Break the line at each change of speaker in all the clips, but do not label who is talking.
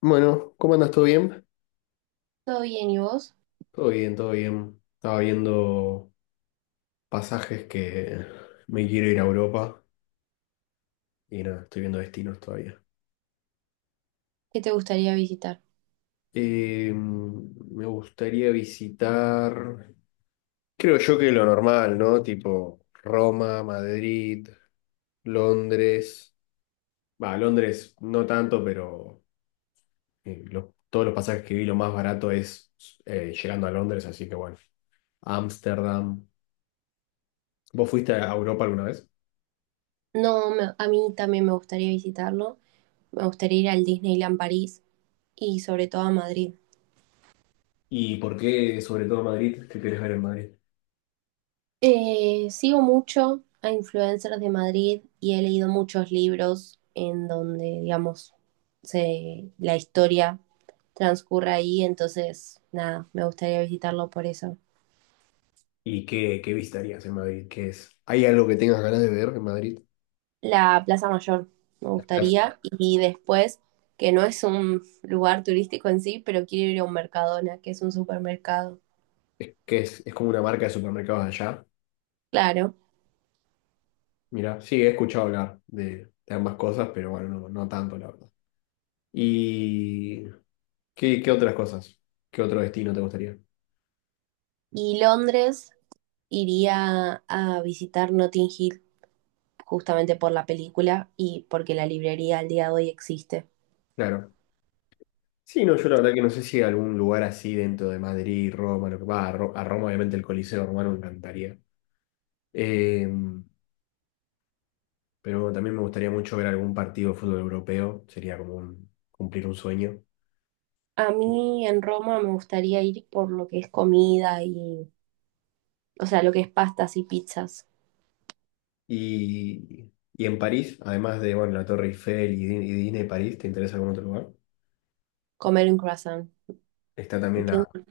Bueno, ¿cómo andas? ¿Todo bien?
Todo bien, ¿y vos?
Todo bien, todo bien. Estaba viendo pasajes que me quiero ir a Europa y nada, estoy viendo destinos todavía.
¿Qué te gustaría visitar?
Me gustaría visitar, creo yo que lo normal, ¿no? Tipo Roma, Madrid, Londres. Va, Londres no tanto, pero todos los pasajes que vi lo más barato es, llegando a Londres, así que bueno. Ámsterdam. ¿Vos fuiste a Europa alguna vez?
No, me- A mí también me gustaría visitarlo. Me gustaría ir al Disneyland París y sobre todo a Madrid.
¿Y por qué, sobre todo Madrid? ¿Qué querés ver en Madrid?
Sigo mucho a influencers de Madrid y he leído muchos libros en donde, digamos, la historia transcurre ahí. Entonces, nada, me gustaría visitarlo por eso.
¿Y qué visitarías en Madrid? ¿Qué es? ¿Hay algo que tengas ganas de ver en Madrid?
La Plaza Mayor me
La plaza.
gustaría y después, que no es un lugar turístico en sí, pero quiero ir a un Mercadona, que es un supermercado.
Es que es como una marca de supermercados allá.
Claro.
Mira, sí, he escuchado hablar de ambas cosas, pero bueno, no, no tanto, la verdad. ¿Y qué otras cosas? ¿Qué otro destino te gustaría?
Y Londres iría a visitar Notting Hill justamente por la película y porque la librería al día de hoy existe.
Claro. Sí, no, yo la verdad que no sé si hay algún lugar así dentro de Madrid, Roma, lo que va, a, a Roma obviamente el Coliseo Romano me encantaría. Em, Pero también me gustaría mucho ver algún partido de fútbol europeo, sería como cumplir un sueño.
A mí en Roma me gustaría ir por lo que es comida y, o sea, lo que es pastas y pizzas.
Y, y en París, además de bueno, la Torre Eiffel y Disney París, ¿te interesa algún otro lugar?
Comer un croissant.
Está también la,
Pienso-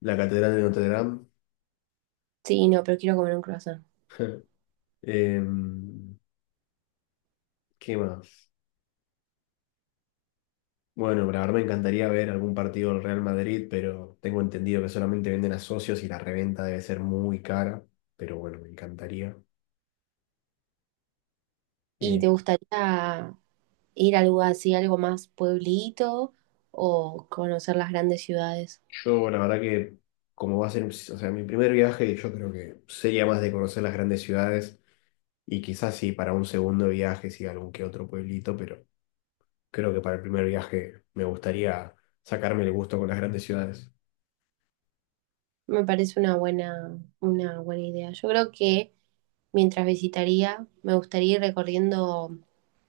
la Catedral de Notre Dame.
Sí, no, pero quiero comer un croissant.
Em, ¿Qué más? Bueno, la verdad me encantaría ver algún partido del Real Madrid, pero tengo entendido que solamente venden a socios y la reventa debe ser muy cara. Pero bueno, me encantaría.
¿Y te gustaría ir a algo así, algo más pueblito o conocer las grandes ciudades?
Yo, la verdad que, como va a ser, o sea, mi primer viaje, yo creo que sería más de conocer las grandes ciudades y quizás sí para un segundo viaje, sí, algún que otro pueblito, pero creo que para el primer viaje me gustaría sacarme el gusto con las grandes ciudades.
Me parece una buena idea. Yo creo que mientras visitaría, me gustaría ir recorriendo,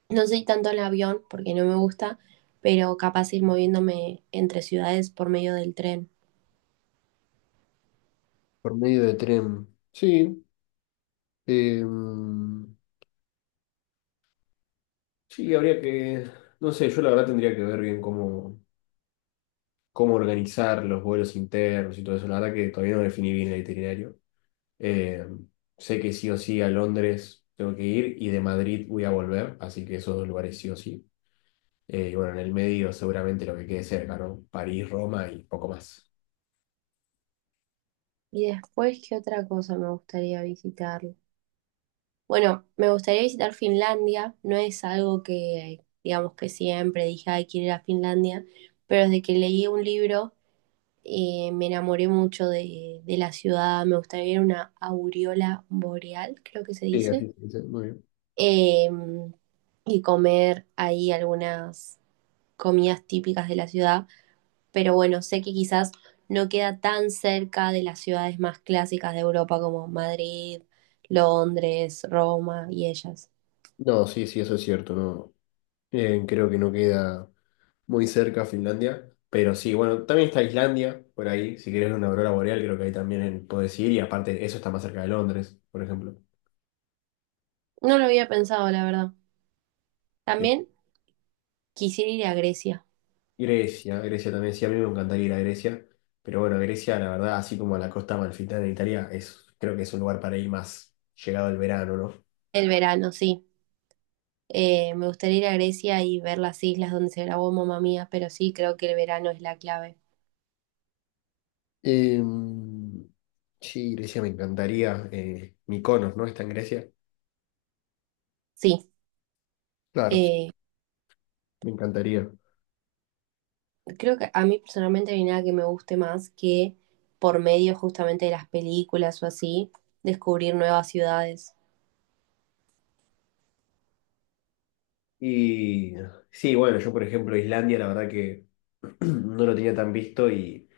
no sé tanto en avión porque no me gusta, pero capaz ir moviéndome entre ciudades por medio del tren.
Por medio de tren. Sí. em, Sí, habría que, no sé, yo la verdad tendría que ver bien cómo, cómo organizar los vuelos internos y todo eso. La verdad que todavía no definí bien el itinerario. Eh, Sé que sí o sí a Londres tengo que ir y de Madrid voy a volver, así que esos dos lugares sí o sí. Y bueno, en el medio seguramente lo que quede cerca, ¿no? París, Roma y poco más.
Y después, ¿qué otra cosa me gustaría visitar? Bueno, me gustaría visitar Finlandia, no es algo que, digamos que siempre dije, ay, quiero ir a Finlandia, pero desde que leí un libro me enamoré mucho de la ciudad, me gustaría ver una aureola boreal, creo que se
Sí,
dice
así se dice, muy bien.
eh, y comer ahí algunas comidas típicas de la ciudad. Pero bueno, sé que quizás no queda tan cerca de las ciudades más clásicas de Europa como Madrid, Londres, Roma y ellas.
No, sí, sí, eso es cierto, no. Creo que no queda muy cerca Finlandia, pero sí, bueno, también está Islandia por ahí, si querés una aurora boreal, creo que ahí también podés ir y aparte eso está más cerca de Londres, por ejemplo.
No lo había pensado, la verdad.
Eh,
También quisiera ir a Grecia
Grecia, Grecia también, sí, a mí me encantaría ir a Grecia, pero bueno, Grecia, la verdad, así como a la costa amalfitana de Italia, es, creo que es un lugar para ir más llegado el verano, ¿no?
el verano, sí. Me gustaría ir a Grecia y ver las islas donde se grabó Mamma Mía, pero sí creo que el verano es la clave.
Em, sí, Grecia me encantaría, Mykonos, ¿no? Está en Grecia.
Sí,
Claro. Sí,
eh,
me encantaría.
creo que a mí personalmente no hay nada que me guste más que por medio justamente de las películas o así, descubrir nuevas ciudades.
Y sí, bueno, yo por ejemplo, Islandia, la verdad que no lo tenía tan visto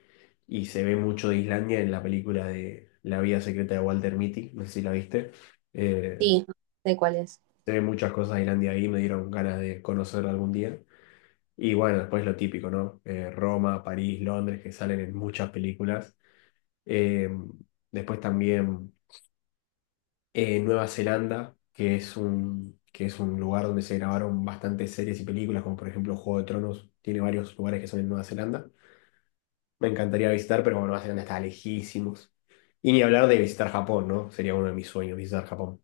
y se ve mucho de Islandia en la película de La vida secreta de Walter Mitty, no sé si la viste. Eh,
Sí, de cuáles.
Sé muchas cosas de Islandia ahí, me dieron ganas de conocer algún día. Y bueno, después lo típico, ¿no? Roma, París, Londres, que salen en muchas películas. Eh, después también Nueva Zelanda, que es que es un lugar donde se grabaron bastantes series y películas, como por ejemplo Juego de Tronos, tiene varios lugares que son en Nueva Zelanda. Me encantaría visitar, pero bueno, Nueva Zelanda está lejísimos. Y ni hablar de visitar Japón, ¿no? Sería uno de mis sueños, visitar Japón.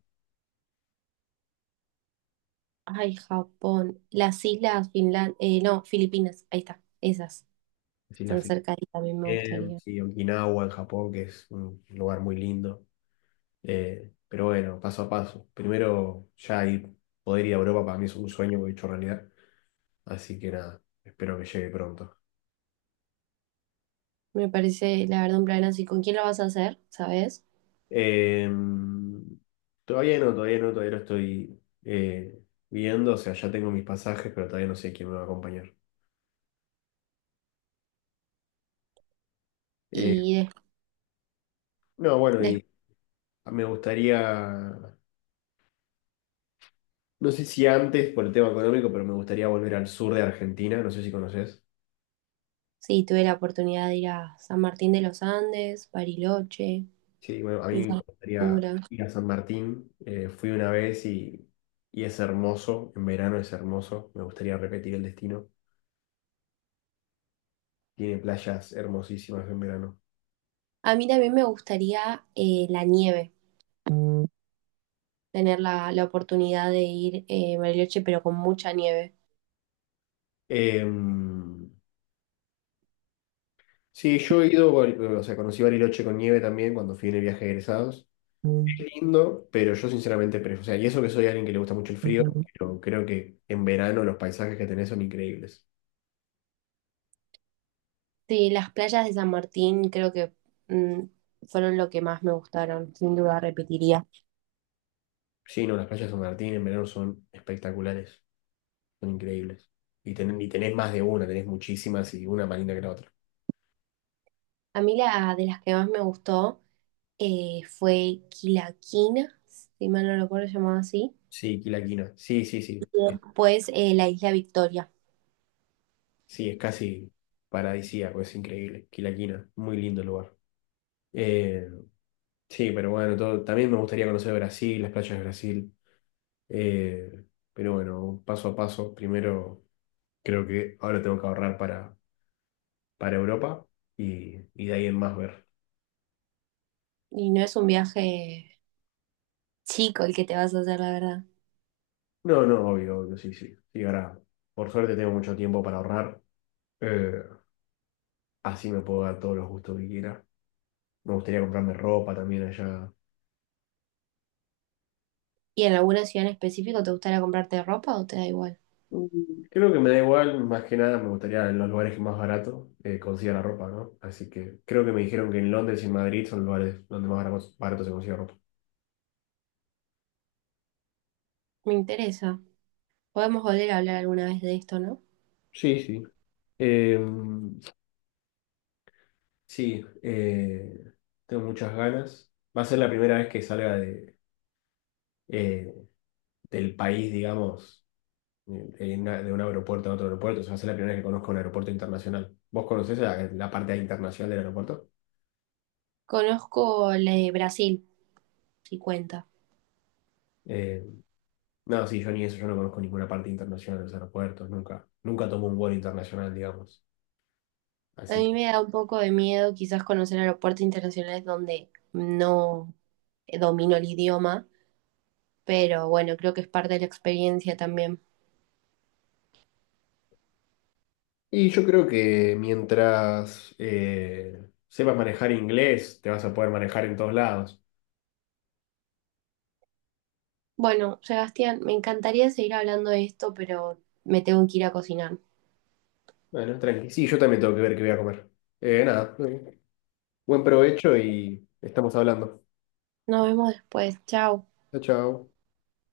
Ay, Japón. Las islas, Finlandia, no, Filipinas, ahí está, esas.
Las Islas
Están
Fiji,
cerca y también me gustaría.
sí, Okinawa en Japón, que es un lugar muy lindo. Pero bueno, paso a paso. Primero, ya ir, poder ir a Europa para mí es un sueño hecho realidad. Así que nada, espero que llegue pronto.
Me parece, la verdad, un plan así. ¿Con quién lo vas a hacer? ¿Sabes?
Eh, Todavía no, todavía no, todavía lo estoy viendo. O sea, ya tengo mis pasajes, pero todavía no sé quién me va a acompañar. Eh,
Y des-
no, bueno,
Después,
y me gustaría, no sé si antes por el tema económico, pero me gustaría volver al sur de Argentina. No sé si conoces.
sí, tuve la oportunidad de ir a San Martín de los Andes, Bariloche,
Sí, bueno, a mí me
Villa
gustaría
Langostura.
ir a San Martín. Fui una vez y es hermoso. En verano es hermoso. Me gustaría repetir el destino. Tiene playas hermosísimas en verano.
A mí también me gustaría la nieve. Tener la oportunidad de ir a Bariloche, pero con mucha nieve.
Em, sí, yo he ido, o sea, conocí Bariloche con nieve también cuando fui en el viaje de egresados.
Mm,
Qué lindo, pero yo sinceramente prefiero, o sea, y eso que soy alguien que le gusta mucho el frío,
ujú.
pero creo que en verano los paisajes que tenés son increíbles.
Sí, las playas de San Martín creo que mm, fueron lo que más me gustaron, sin duda repetiría.
Sí, no, las playas de San Martín en verano son espectaculares. Son increíbles. Y, y tenés más de una, tenés muchísimas y una más linda que la otra.
A mí la de las que más me gustó fue Quilaquina, si mal no recuerdo llamado así,
Sí, Quilaquina. Sí, sí, sí.
pues la isla Victoria.
Sí, es casi paradisíaco, es increíble. Quilaquina, muy lindo el lugar. Eh, sí, pero bueno, todo, también me gustaría conocer Brasil, las playas de Brasil. Eh, pero bueno, paso a paso. Primero, creo que ahora tengo que ahorrar para Europa y de ahí en más ver.
Y no es un viaje chico el que te vas a hacer, la verdad.
No, no, obvio, obvio, sí, sí. Sí, ahora, por suerte tengo mucho tiempo para ahorrar. Eh, Así me puedo dar todos los gustos que quiera. Me gustaría comprarme ropa también allá.
¿Y en alguna ciudad en específico te gustaría comprarte ropa o te da igual?
Mm, creo que me da igual, más que nada me gustaría en los lugares que más barato consiga la ropa, ¿no? Así que creo que me dijeron que en Londres y en Madrid son lugares donde más barato, barato se consigue ropa.
Me interesa. Podemos volver a hablar alguna vez de esto, ¿no?
Sí, sí. Eh, sí, eh, Tengo muchas ganas. Va a ser la primera vez que salga de, eh, del país, digamos, de, de un aeropuerto a otro aeropuerto. O sea, va a ser la primera vez que conozco un aeropuerto internacional. ¿Vos conocés la, la parte internacional del aeropuerto?
Conozco la de Brasil, si cuenta.
Eh, no, sí, yo ni eso, yo no conozco ninguna parte internacional de los aeropuertos, nunca, nunca tomo un vuelo internacional, digamos.
A
Así que.
mí me da un poco de miedo quizás conocer aeropuertos internacionales donde no domino el idioma, pero bueno, creo que es parte de la experiencia también.
Y yo creo que mientras sepas manejar inglés, te vas a poder manejar en todos lados.
Bueno, Sebastián, me encantaría seguir hablando de esto, pero me tengo que ir a cocinar.
Bueno, tranqui. Sí, yo también tengo que ver qué voy a comer. Nada, Buen provecho y estamos hablando.
Nos vemos después. Chao.
Chao, chao.